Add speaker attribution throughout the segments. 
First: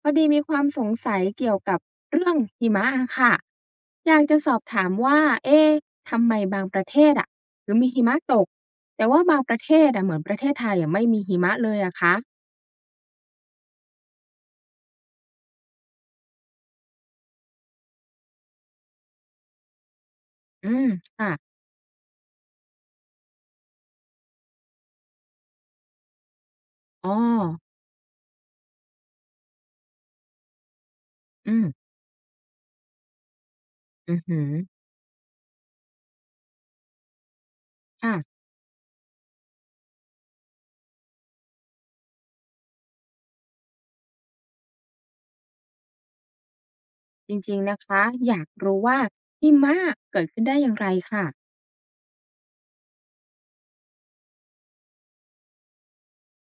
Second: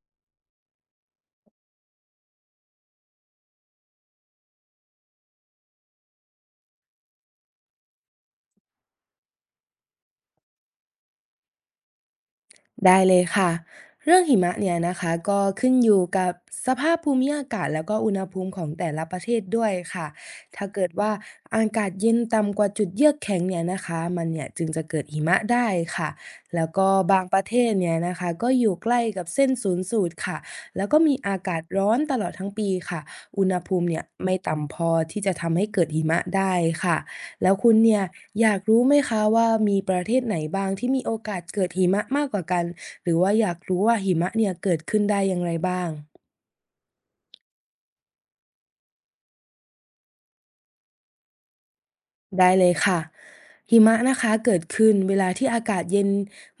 Speaker 1: พอดีมีความสงสัยเกี่ยวกับเรื่องหิมะอะค่ะอยากจะสอบถามว่าเอ๊ะทำไมบางประเทศอะถึงมีหิมะตกแต่ว่าบางประเทศอะเหมือนประเทศไทยอะไม่มีหิมะเลยอะคะ
Speaker 2: ได้เลยค่ะเรื่องหิมะเนี่ยนะคะก็ขึ้นอยู่กับสภาพภูมิอากาศแล้วก็อุณหภูมิของแต่ละประเทศด้วยค่ะถ้า
Speaker 1: อื
Speaker 2: เกิ
Speaker 1: ม
Speaker 2: ดว่า
Speaker 1: ค่ะ
Speaker 2: อากาศเย็นต่ำกว่าจุดเยือกแข็งเนี่ยนะคะมันเนี่ยจึงจะเกิดหิมะได้ค่ะแล้วก็
Speaker 1: อ๋อ
Speaker 2: บางประเทศเนี่ยนะคะก็อยู่ใกล้กับเส้นศูนย์สูตรค่ะแล้วก็มีอา
Speaker 1: อื
Speaker 2: กาศ
Speaker 1: ม
Speaker 2: ร้อนตลอดทั้งปีค่ะอุณหภูมิเนี่ย
Speaker 1: อือ
Speaker 2: ไม่
Speaker 1: หือ
Speaker 2: ต่ำพอที่จะทำให้เกิดหิมะได้ค่ะ แล้วคุณเนี่ย
Speaker 1: ค่ะ
Speaker 2: อยากรู้ไหมคะว่ามีประเทศไหนบ้างที่มีโอกาสเกิดหิมะมากกว่ากันหรือว่าอยากรู้ว่าหิมะเนี่ยเกิดขึ้นได้อย่างไรบ้าง
Speaker 1: จริงๆนะคะอยากรู้ว่าหิมะเกิดขึ้นได้อย่างไรค่ะ
Speaker 2: ได้เลยค่ะหิมะนะคะเกิดขึ้นเวลาที่อากาศเย็น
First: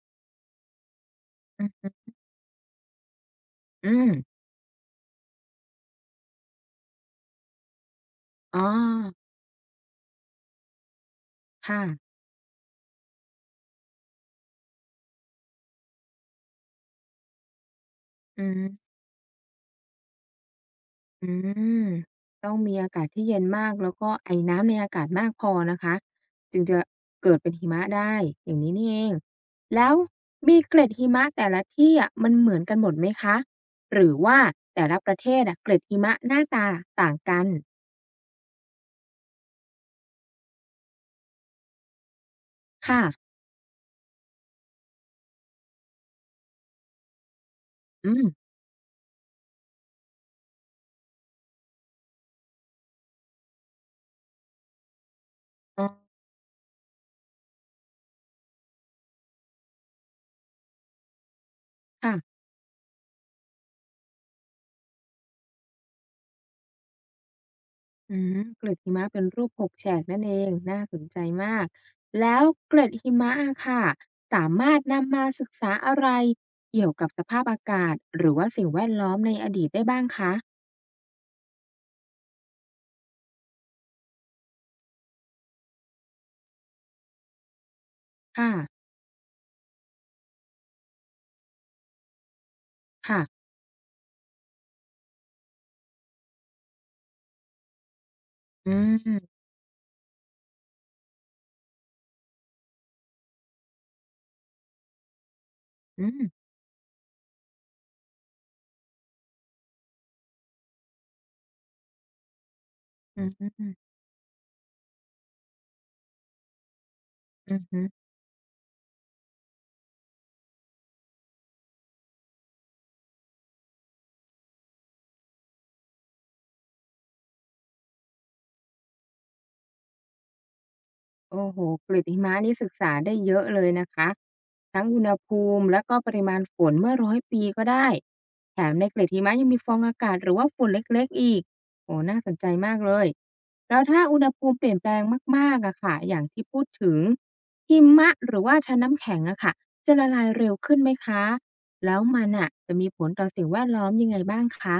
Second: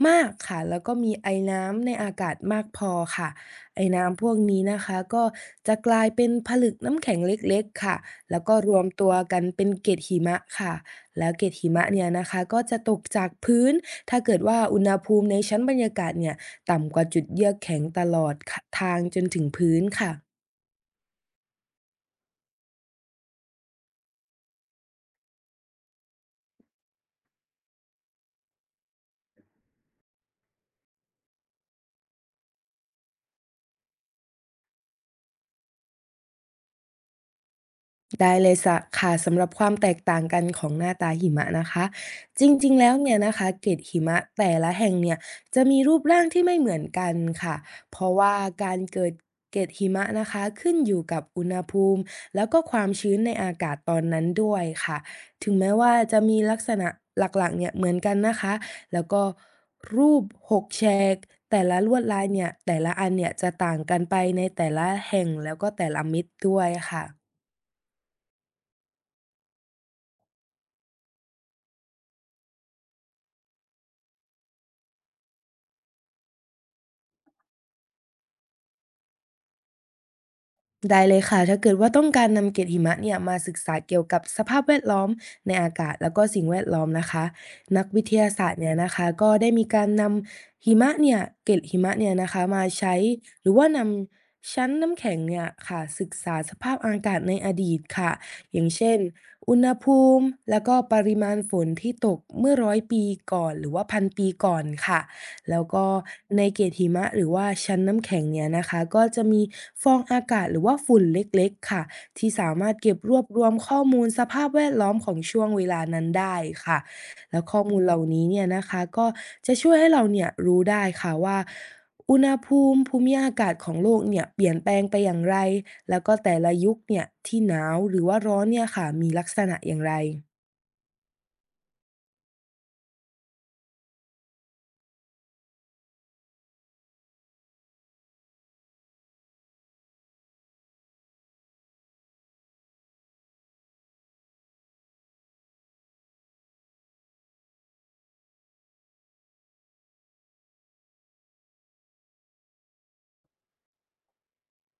Speaker 2: มากค่ะแล้วก็มีไอ
Speaker 1: อื
Speaker 2: น้ำใน
Speaker 1: ม
Speaker 2: อากาศมากพอค่ะไอ
Speaker 1: อ
Speaker 2: น้ำ
Speaker 1: ม
Speaker 2: พวกนี้นะคะก็จะกลายเป็นผลึกน้ำแข็งเล็กๆค่ะแล้วก็
Speaker 1: อ๋อ
Speaker 2: รวมตัวกันเป็นเกล็ดหิมะค่ะแล้วเกล็ดหิ
Speaker 1: ค่ะ
Speaker 2: มะเนี่ยนะคะก็จะตกจากพื้นถ้าเกิดว่าอุณหภูมิในชั้นบรรยากาศเนี่ยต่ำกว่าจุดเยือกแข็งตลอด
Speaker 1: อืม
Speaker 2: ค่ะทางจนถึงพื้นค่ะ
Speaker 1: อืมต้องมีอากาศที่เย็นมากแล้วก็ไอน้ำในอากาศมากพอนะคะจึงจะเกิดเป็นหิมะได้อย่างนี้นี่เองแล้วมีเกล็ดหิมะแต่ละที่อะมันเหมือนกันหมดไหมคะหรือว่าแต่ละประเทศอะเกล็ดหิมะหน้าตาต่างกัน
Speaker 2: ได้เลยสะค่ะสำหรับความแตกต่างกันของหน้าตาหิมะนะคะจริงๆแล้ว
Speaker 1: ค่ะ
Speaker 2: เนี่ยนะคะเกล็ดหิมะแต่ละแห่งเนี่ยจะมีรูปร่างที่ไม่เหมือนกันค่ะเพ
Speaker 1: อื
Speaker 2: ราะ
Speaker 1: ม
Speaker 2: ว่าการเกิดเกล็ดหิมะนะคะขึ้นอยู่กับอุณหภูมิแล้วก็ความชื้นในอากาศตอนนั้นด้วยค่ะถึงแม้
Speaker 1: อ๋อ
Speaker 2: ว่าจะมีลักษณะหลักๆเนี่ยเหมือนกันนะคะแล้วก็รูปหกแฉกแต่ละลวด
Speaker 1: ค่ะ
Speaker 2: ลายเนี่ยแต่ละอันเนี่ยจะต่างกันไปในแต่ละแห่งแล้วก็แต่ละมิติด้วยค่ะ
Speaker 1: อืมเกล็ดหิมะเป็นรูปหกแฉกนั่นเองน่าสนใจมากแล้วเกล็ดหิมะอะค่ะสามารถนำมาศึกษาอะไรเกี่ยวกับสภาพอากาศหรือว่าสิ่งแวดล้อมในอดีตได้บ้างคะ
Speaker 2: ได้เลยค่ะ ถ้าเกิดว่าต้องการนำเกล็ดหิมะเนี่ยมาศึกษาเกี่ยวกับสภาพแวดล้อมในอากาศแล้วก็สิ่งแวดล้อมนะคะนักวิทยาศา
Speaker 1: ค่ะ
Speaker 2: สตร์เนี่ยนะคะก็ได้มีการนำหิมะเนี่ยเกล็ดหิมะเนี่ยนะคะมาใช้
Speaker 1: ค่ะ
Speaker 2: หรือว่านำชั้นน้ำแข็งเนี่ยค่ะศึกษาสภาพอากาศในอดีตค่ะอย่าง
Speaker 1: อืม
Speaker 2: เช่น
Speaker 1: อืม
Speaker 2: อุณหภูมิแล้วก็ปริมาณฝนที่ตกเมื่อร้อยปีก่อนหรือว่าพันปีก่อนค่ะ แล้วก็
Speaker 1: อือ
Speaker 2: ในเกล็ดหิมะหรือว่าชั้นน้ำแข็งเนี่ยนะคะก็จะมีฟองอากาศหรือว่าฝุ่นเล็กๆค่ะที่สามารถเก็บรวบรวม
Speaker 1: อื
Speaker 2: ข้อมูลสภาพแวดล้อมของช่วงเวลานั้นได้ค่ะแล้วข้อมูล
Speaker 1: ม
Speaker 2: เหล่านี้เนี่ยนะคะก็จะช่วยให้เราเนี่ยรู้ได้ค่ะว่าอุณหภูมิภูมิอากาศของโลกเนี่ยเปลี่ยนแปลงไปอย่างไรแล้วก็แต่ละยุคเนี่ยที่หนาวหรือว่าร้อนเนี่ยค่ะมีลักษณะอย่างไร
Speaker 1: โอ้โห เกล็ดหิมะนี่ศึกษาได้เยอะเลยนะคะทั้งอุณหภูมิและก็ปริมาณฝนเมื่อร้อยปีก็ได้แถมในเกล็ดหิมะยังมีฟองอากาศหรือว่าฝุ่นเล็กๆอีกโอ้น่าสนใจมากเลยแล้วถ้าอุณหภูมิเปลี่ยนแปลงมากๆอะค่ะอย่างที่พูดถึงหิมะหรือว่าชั้นน้ำแข็งอะค่ะจะละลายเร็วขึ้นไหมคะแล้วมันอะจะมีผลต่อสิ่งแวดล้อมยังไงบ้างคะ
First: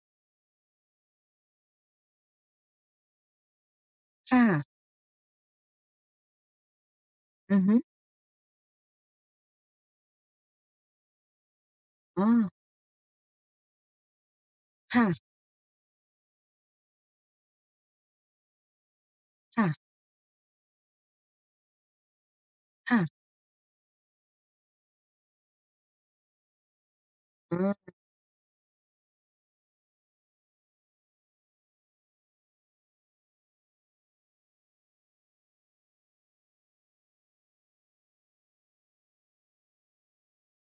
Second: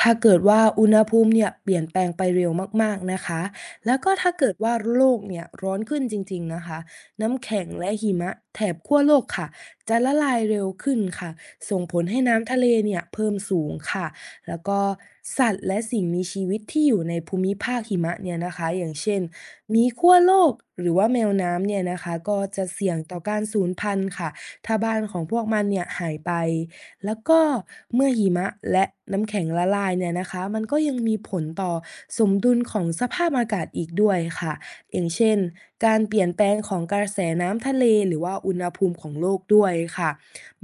Speaker 2: ถ้าเกิดว่าอุณหภูมิเนี่ยเปลี่ยนแปลงไปเร็วมากๆนะคะแล้วก็ถ้า
Speaker 1: ค่ะ
Speaker 2: เกิดว่าโลกเนี่ยร้อนขึ้นจริงๆนะคะน้ำ
Speaker 1: อื
Speaker 2: แข็
Speaker 1: อ
Speaker 2: ง
Speaker 1: ฮึ
Speaker 2: และหิมะแถบขั้วโลกค่ะจะละลายเร็วขึ้นค่ะส่งผลให้
Speaker 1: อ๋อ
Speaker 2: น้ำทะเลเนี่ยเพิ่มสูงค่ะแล้วก็
Speaker 1: ค่ะ
Speaker 2: สัตว์และสิ่งมีชีวิตที่อยู่ในภูมิภาคหิมะเนี่ยนะคะอย่างเช่น
Speaker 1: ค่ะ
Speaker 2: หมีขั้วโลกหรือว่าแมวน้ำเนี่ยนะคะก็จะเสี่ยงต่อ
Speaker 1: ค่ะ
Speaker 2: การสูญพันธุ์ค่ะถ้าบ้านของพวกมันเนี่ยหายไป แล้วก็
Speaker 1: อ๋อ
Speaker 2: เมื่อหิมะและน้ำแข็งละลายเนี่ยนะคะมันก็ยังมีผลต่อสมดุลของสภาพอากาศอีกด้วยค่ะอย่างเช่นการเปลี่ยนแปลงของกระแสน้ำทะเลหรือว่าอุณหภูมิของโลกด้วยค่ะ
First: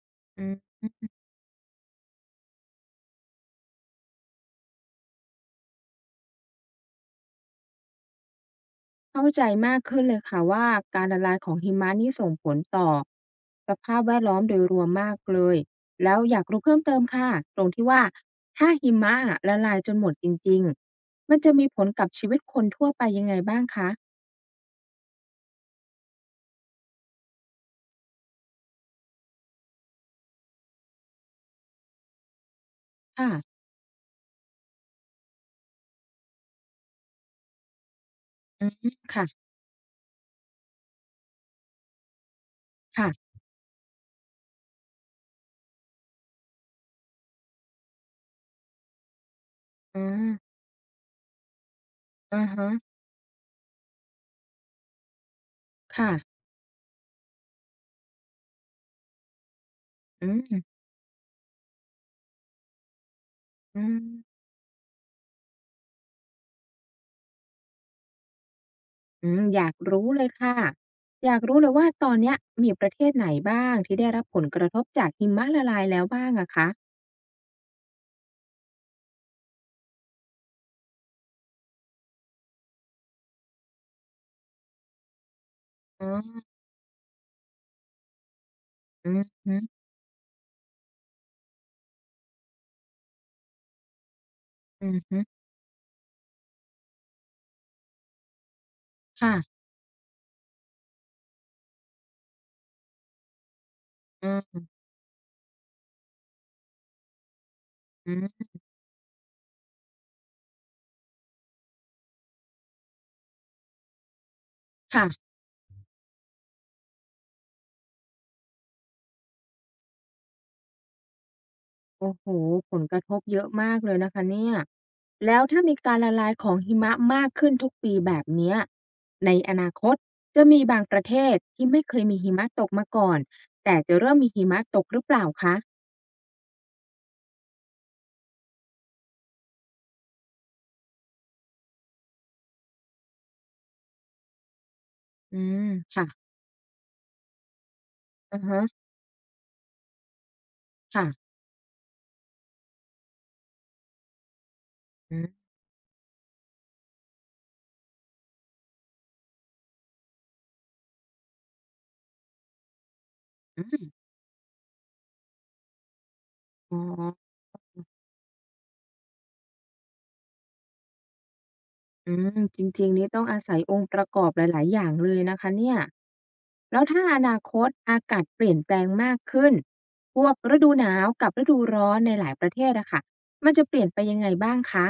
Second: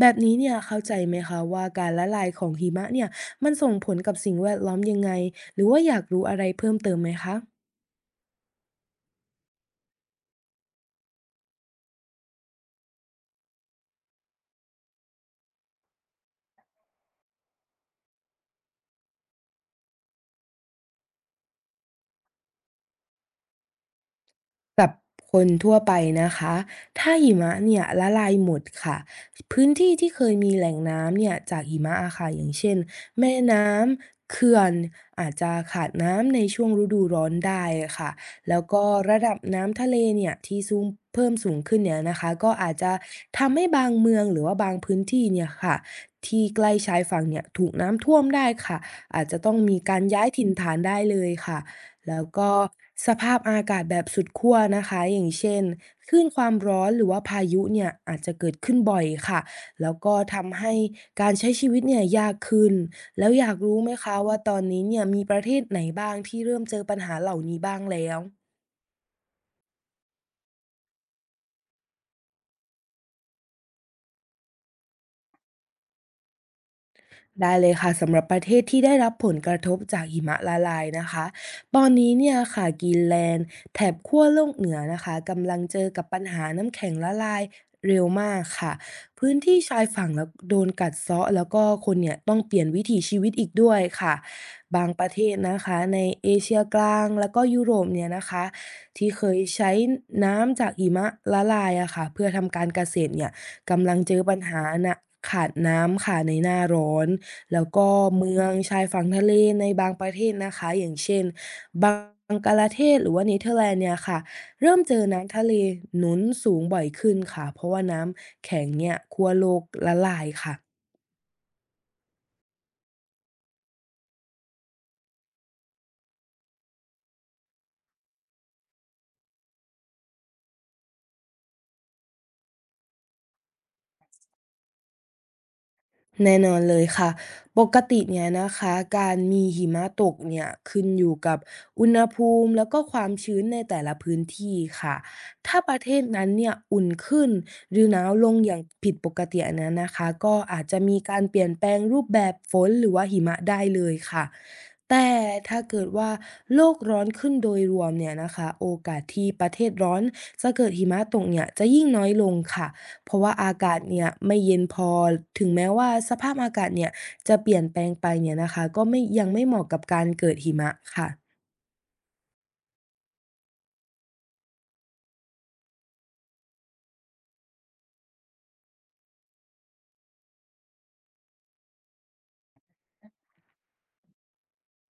Speaker 2: แบบนี้
Speaker 1: อื
Speaker 2: เนี่
Speaker 1: ม
Speaker 2: ยเข้าใจไหมคะว่าการละลายของหิมะเนี่ยมันส่งผลกับสิ่งแวดล้อมยังไงหรือว่าอยากรู้อะไรเพิ่มเติมไหมคะ
Speaker 1: เข้าใจมากขึ้นเลยค่ะว่าการละลายของหิมะนี่ส่งผลต่อสภาพแวดล้อมโดยรวมมากเลย แล้วอยากรู้เพิ่มเติมค่ะตรงที่ว่าถ้าหิมะละลายจนหมดจริงๆมันจะมีผลกับชีวิตคนทั่วไปยังไงบ้างคะ
Speaker 2: กับคนทั่วไปนะคะถ้าหิมะเนี่ยละลายหมดค่ะพื้นที่ที่เคยมีแหล่งน้ำเนี่ยจากหิมะอะค่ะอย่างเช่น
Speaker 1: ค่ะ
Speaker 2: แม่น้ำเขื่อนอาจจะขาดน้ำในช่วงฤดูร้อนได้ค่ะแล้ว
Speaker 1: อืม
Speaker 2: ก็ระ
Speaker 1: ค่ะ
Speaker 2: ดับน้ำทะเลเนี่ยที่สูงเพิ่มสูงขึ้นเนี่ยนะคะก็อาจจะ
Speaker 1: ค่ะ
Speaker 2: ทำให้บางเมืองหรือว่าบางพื้นที่เนี่ยค่ะที่ใกล้ชายฝั่งเนี่ยถูกน้ำท่วมได้ค่ะอาจจะต้องมีกา
Speaker 1: อ
Speaker 2: รย้ายถิ่น
Speaker 1: ม
Speaker 2: ฐานได้เลยค่ะ แล้ว
Speaker 1: อะ
Speaker 2: ก็
Speaker 1: ฮะ
Speaker 2: สภาพอากาศแบบสุดขั้วนะคะอย่างเช่นค
Speaker 1: ค่ะ
Speaker 2: ลื่นความร้อนหรือว่าพายุเนี่ยอาจจะเกิดขึ้นบ่อยค่ะแล้วก็
Speaker 1: อืมอื
Speaker 2: ทำ
Speaker 1: ม
Speaker 2: ให้การใช้ชีวิตเนี่ยยากขึ้นแล้วอยากรู้ไหมคะว่าตอนนี้เนี่ยมีประเทศไหนบ้างที่เริ่มเจอปัญหาเหล่านี้บ้างแล้ว
Speaker 1: อืมอยากรู้เลยค่ะ อยากรู้เลยว่าตอนเนี้ยมีประเทศไหนบ้างที่ได้รับผลกระทบจากหิมะละลายแล้วบ้างอะคะ
Speaker 2: ได้เลยค่ะสำหรับประเทศที่ได้รับผลกระทบจากหิมะละลายนะคะตอนนี้เนี่ยค่ะกรีนแลนด์แถบขั้วโลกเหนือนะคะกำลังเจอกั
Speaker 1: อ๋
Speaker 2: บปัญ
Speaker 1: อ
Speaker 2: หาน้ำแข็งละลายเร็วมากค่ะ
Speaker 1: อือ
Speaker 2: พื้น
Speaker 1: ฮึ
Speaker 2: ที่ชายฝั่งแล้วโดนกัดเซาะแล้วก็คนเนี่ยต้องเปลี่ยนวิถีชีวิตอีกด้วยค่ะบา
Speaker 1: อื
Speaker 2: ง
Speaker 1: อ
Speaker 2: ประเท
Speaker 1: ฮึ
Speaker 2: ศนะคะในเอเชียกลางแล้วก็ยุโรปเนี่ยนะคะที่เคย
Speaker 1: ค่ะ
Speaker 2: ใช้น้ำจากหิมะละลายอะค่ะเพื่อทำการเกษตรเนี่ยกำลังเจอ
Speaker 1: อื
Speaker 2: ปั
Speaker 1: อ
Speaker 2: ญหา
Speaker 1: ฮ
Speaker 2: นะขาดน้ำค่ะในหน้าร้อน แล้วก็เมือ
Speaker 1: ึ
Speaker 2: งชายฝั่งทะเลในบางประเทศนะคะอย่างเช่นบังกลาเทศหรือว่าเนเธอร์แลนด์เนี่ยค่ะเริ่มเจอ
Speaker 1: ค่ะ
Speaker 2: น้ำทะเลหนุนสูงบ่อยขึ้นค่ะเพราะว่าน้ำแข็งเนี่ยขั้วโลกละลายค่ะ
Speaker 1: โอ้โฮผลกระทบเยอะมากเลยนะคะเนี่ยแล้วถ้ามีการละลายของหิมะมากขึ้นทุกปีแบบเนี้ยในอนาคตจะมีบางประเทศที่ไม่เคยมีหิมะตกมาก่อนแต่จะเริ่มมีหิมะตกหรือเปล่าคะ
Speaker 2: แน่นอนเลยค่ะปกติเนี่ยนะคะการมีหิมะตกเนี่ยขึ้นอยู่กับอุณหภูมิแล้วก็ความชื้นในแต่ละพื้นที่ค่ะ
Speaker 1: อื
Speaker 2: ถ้า
Speaker 1: ม
Speaker 2: ประเทศ
Speaker 1: ค่ะ
Speaker 2: นั้นเนี่ยอุ่นขึ้นหรือหนาวลง
Speaker 1: อะ
Speaker 2: อย่าง
Speaker 1: ฮะ
Speaker 2: ผิดปกติอันนั้นนะคะก็อาจจะมี
Speaker 1: ค่ะ
Speaker 2: การเปลี่ยนแปลงรูปแบบฝนหรือว่าหิมะได้เลยค่ะแต่
Speaker 1: อืม
Speaker 2: ถ้าเกิดว่าโลกร้อนขึ้นโดยรวมเนี่ยนะคะโอกาสที่ประเทศร้อนจะเกิดหิมะตกเนี่ยจะยิ่งน้อยลงค่ะ เพราะว่าอากาศเนี่ยไม่เย็นพอถึงแม้ว่าสภาพอากาศ
Speaker 1: อ๋อ
Speaker 2: เนี่ยจะเปลี่ยนแปลงไปเนี่ยนะคะก็ไม่ยังไม่เหมาะกับการเกิดหิมะค่ะ
Speaker 1: อืมจริงๆนี่ต้องอาศัยองค์ประกอบหลายๆอย่างเลยนะคะเนี่ยแล้วถ้าอนาคตอากาศเปลี่ยนแปลงมากขึ้นพวกฤดูหนาวกับฤดูร้อนในหลายประเทศอะค่ะมันจะเปลี่ยนไปยังไงบ้างคะ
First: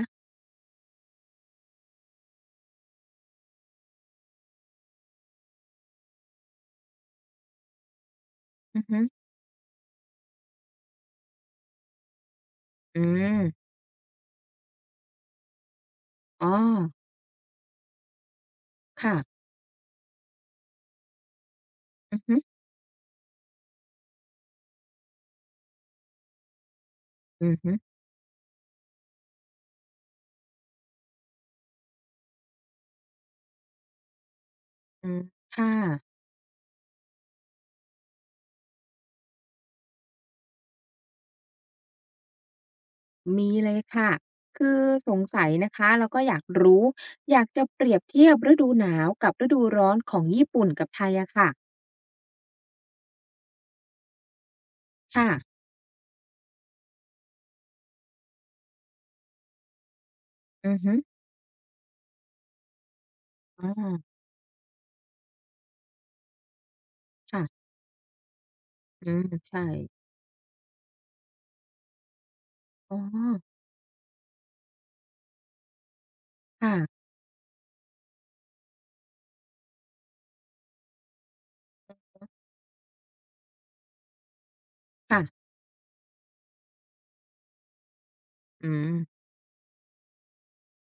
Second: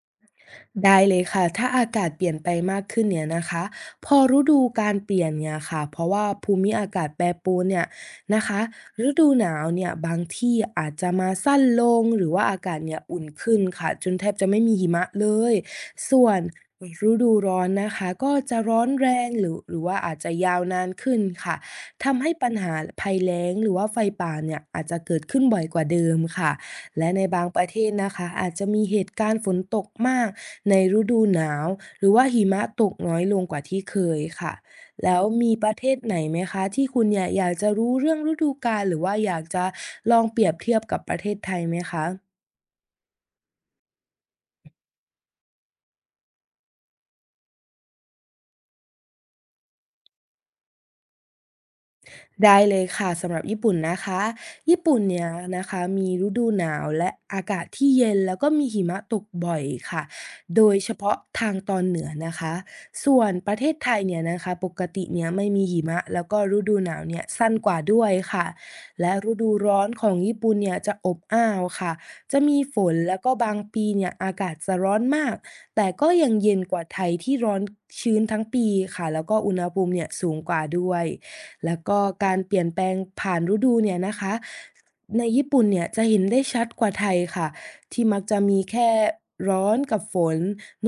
Speaker 2: ได้เลยค่ะถ้าอากาศเปลี่ยนไปมากขึ้นเนี่ยนะคะพอฤดูการเปลี่ยนเนี่ยค่ะเพราะว่าภูมิอากาศแปรปรวนเนี่ยนะคะ
Speaker 1: อือฮึ
Speaker 2: ฤดูหนาวเนี่ยบางที่อาจจะมาสั้นลงหรือว่าอากาศเนี่
Speaker 1: อื
Speaker 2: ยอุ่นขึ้น
Speaker 1: ม
Speaker 2: ค่ะจนแทบจะไม่มีหิมะเลยส่วน
Speaker 1: อ๋อ
Speaker 2: ฤดูร้อนนะคะก็จะร้อนแรง
Speaker 1: ค่ะ
Speaker 2: หรือหรือว่าอาจจะยาวนานขึ้นค่ะ
Speaker 1: อื
Speaker 2: ทำ
Speaker 1: อ
Speaker 2: ให้
Speaker 1: ฮึ
Speaker 2: ปัญหาภัยแล้งหรือว่าไฟป่าเนี่ยอาจจะเกิดขึ้นบ่อยกว่าเดิมค่ะ และในบาง
Speaker 1: อือ
Speaker 2: ประ
Speaker 1: ฮึ
Speaker 2: เทศนะคะอาจจะมีเหตุการณ์ฝนตกมากในฤดูหนาวหรือว่าหิมะตกน้อยลงกว่าที่เคยค่ะ
Speaker 1: อื
Speaker 2: แล้
Speaker 1: ม
Speaker 2: วมี
Speaker 1: ค
Speaker 2: ประเทศ
Speaker 1: ่ะ
Speaker 2: ไหนไหมคะที่คุณเนี่ยอยากจะรู้เรื่องฤดูกาลหรือว่าอยากจะลองเปรียบเทียบกับประเทศไทยไหมคะ
Speaker 1: มีเลยค่ะคือสงสัยนะคะแล้วก็อยากรู้อยากจะเปรียบเทียบฤดูหนาวกับฤดูร้อนของญี่ปุ่นกับไทยอะค่ะ
Speaker 2: ได้เลยค่ะสำหรับญี่ปุ่นนะคะญี่ปุ่นเนี่
Speaker 1: ค่ะ
Speaker 2: ยนะคะมีฤดูหนาวและอากาศที่เย็นแล้วก็มีหิมะตกบ่อยค่ะโด
Speaker 1: อื
Speaker 2: ย
Speaker 1: อ
Speaker 2: เฉ
Speaker 1: ฮึ
Speaker 2: พาะทางตอนเหนือนะคะส่วนประเท
Speaker 1: อ๋อ
Speaker 2: ศไทยเนี่ยนะคะปกติเนี่ยไม่มีหิมะแล้วก็ฤดูหนาวเนี่ยสั้น
Speaker 1: ค่ะ
Speaker 2: กว่าด้วยค่ะ
Speaker 1: อื
Speaker 2: และ
Speaker 1: ม
Speaker 2: ฤดู
Speaker 1: ใช่
Speaker 2: ร้อนของญี่ปุ่นเนี่ยจะอบอ้าวค่ะจะมีฝน
Speaker 1: อ๋อ
Speaker 2: แล้วก็บางปีเนี่ยอากาศจะร้อนมากแต่ก็ยังเย็นกว่าไท
Speaker 1: ค่ะ
Speaker 2: ยที่ร้อนชื้นทั้งปีค่ะแล้วก็อุณหภูมิเนี่ยสูงกว่าด้วย แล้วก็การเปลี่ยนแปลงผ่านฤดูเนี่ยนะคะใน
Speaker 1: ค่ะ
Speaker 2: ญี่ปุ่นเนี่ยจะเห็นได้ชัดกว่าไทยค่ะที่มักจะมี
Speaker 1: อื
Speaker 2: แค่
Speaker 1: ม
Speaker 2: ร้อนกับฝน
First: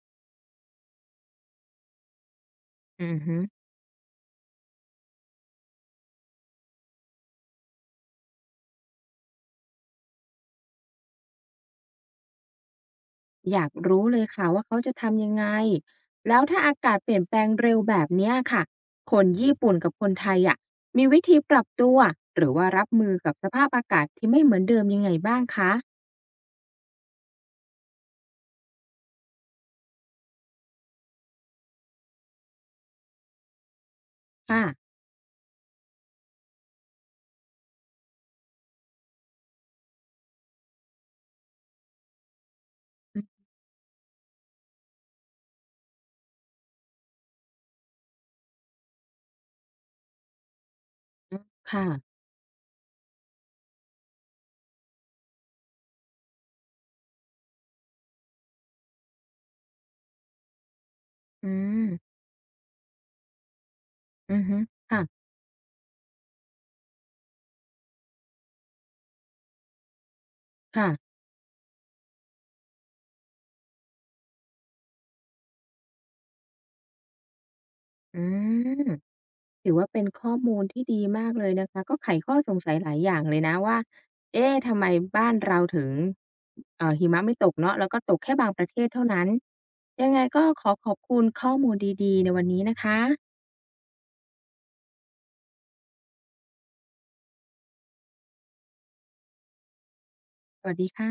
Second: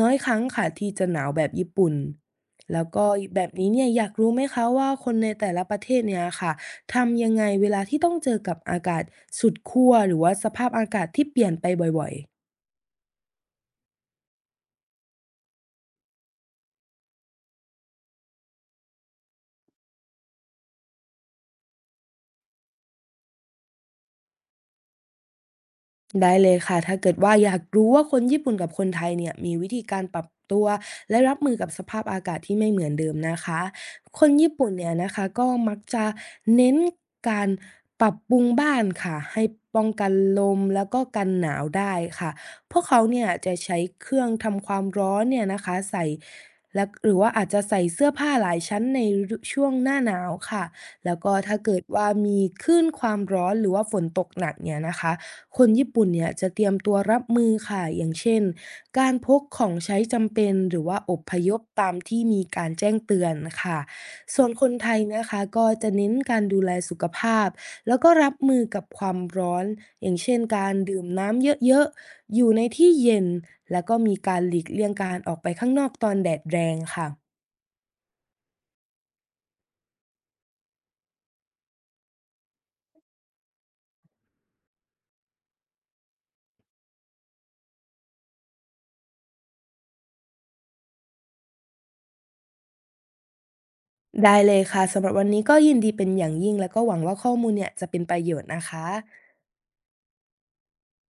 Speaker 2: น้อยครั้งค่ะที่จะหนาวแบบญี่ปุ่นแล้วก็
Speaker 1: อือฮึ
Speaker 2: แบบนี้เนี่ยอยากรู้ไหมคะว่าคนในแต่ละประเทศเนี่ยค่ะทำยังไงเวลาที่ต้องเจอกับอากาศสุดขั้วหรือว่าสภาพอากาศที่เปลี่ยนไปบ่อยๆ
Speaker 1: อยากรู้เลยค่ะว่าเขาจะทำยังไงแล้วถ้าอากาศเปลี่ยนแปลงเร็วแบบเนี้ยค่ะ คนญี่ปุ่นกับคนไทยอะมีวิธีปรับตัวหรือว่ารับมือกับสภาพอากาศที่ไม่เหมือนเดิมยังไงบ้างคะ
Speaker 2: ได้เลยค่ะถ้าเกิดว่าอยากรู้ว่าคนญี่ปุ่นกับคนไทยเนี่ยมีวิธีการปรับตัวและรับมือกับสภาพอากาศที่ไม่เหมือนเดิมนะคะคนญี่
Speaker 1: ค่ะ
Speaker 2: ปุ่นเนี่ยนะคะก็มักจะเน้นการปรับปรุงบ้านค่ะให้ป้องกันลมแล้วก็กันหนาวได้ค่ะพวกเขา
Speaker 1: อือ
Speaker 2: เนี่ยจะใช้เครื่องทำความร้อนเนี่ยนะคะใส่และหรือว่าอาจจะใส่เสื้อผ้าหลายชั้นในฤดูช่วงหน้าหนาวค่ะแล้วก็
Speaker 1: ฮึ
Speaker 2: ถ้าเกิด
Speaker 1: ค่ะ
Speaker 2: ว่ามีคลื่นความร้อนหรือว่าฝนตกหนักเนี่ยนะคะ คนญี่ปุ่นเนี่ยจะเตรียมตัวรับมือค่ะอย่างเช่นการพกของใช้จำเป็นหรือว่าอพ
Speaker 1: อื
Speaker 2: ยพ
Speaker 1: ม
Speaker 2: ตามที่มีการแจ้งเตือนค่ะ
Speaker 1: อื
Speaker 2: ส่
Speaker 1: อ
Speaker 2: วน
Speaker 1: ฮึ
Speaker 2: คนไทย
Speaker 1: ค่ะ
Speaker 2: นะคะก็จะเน้นการดูแลสุขภาพแล้วก็รับมือกับความร้อนอย่างเช่นการ
Speaker 1: ค่ะ
Speaker 2: ดื่มน้ำเยอะๆอยู่ในที่เย็นแล้วก็มีการหลีกเลี่ยงการออกไปข้างนอกตอนแดดแรงค่ะ
Speaker 1: อืม ถือว่าเป็นข้อมูลที่ดีมากเลยนะคะ ก็ไขข้อสงสัยหลายอย่างเลยนะว่า เอ๊ะทำไมบ้านเราถึงหิมะไม่ตกเนาะแล้วก็ตกแค่บางประเทศเท่านั้น ยังไงก็ขอขอบคุณข้อมูลดีๆในวันนี้นะคะ
Speaker 2: ได้เลยค่ะสำหรับวันนี้ก็ยินดีเป็นอย่างยิ่งแล้วก็หวังว่าข้อมูลเนี่ยจะเป็นประโยชน์นะคะ
Speaker 1: สวัสดีค่ะ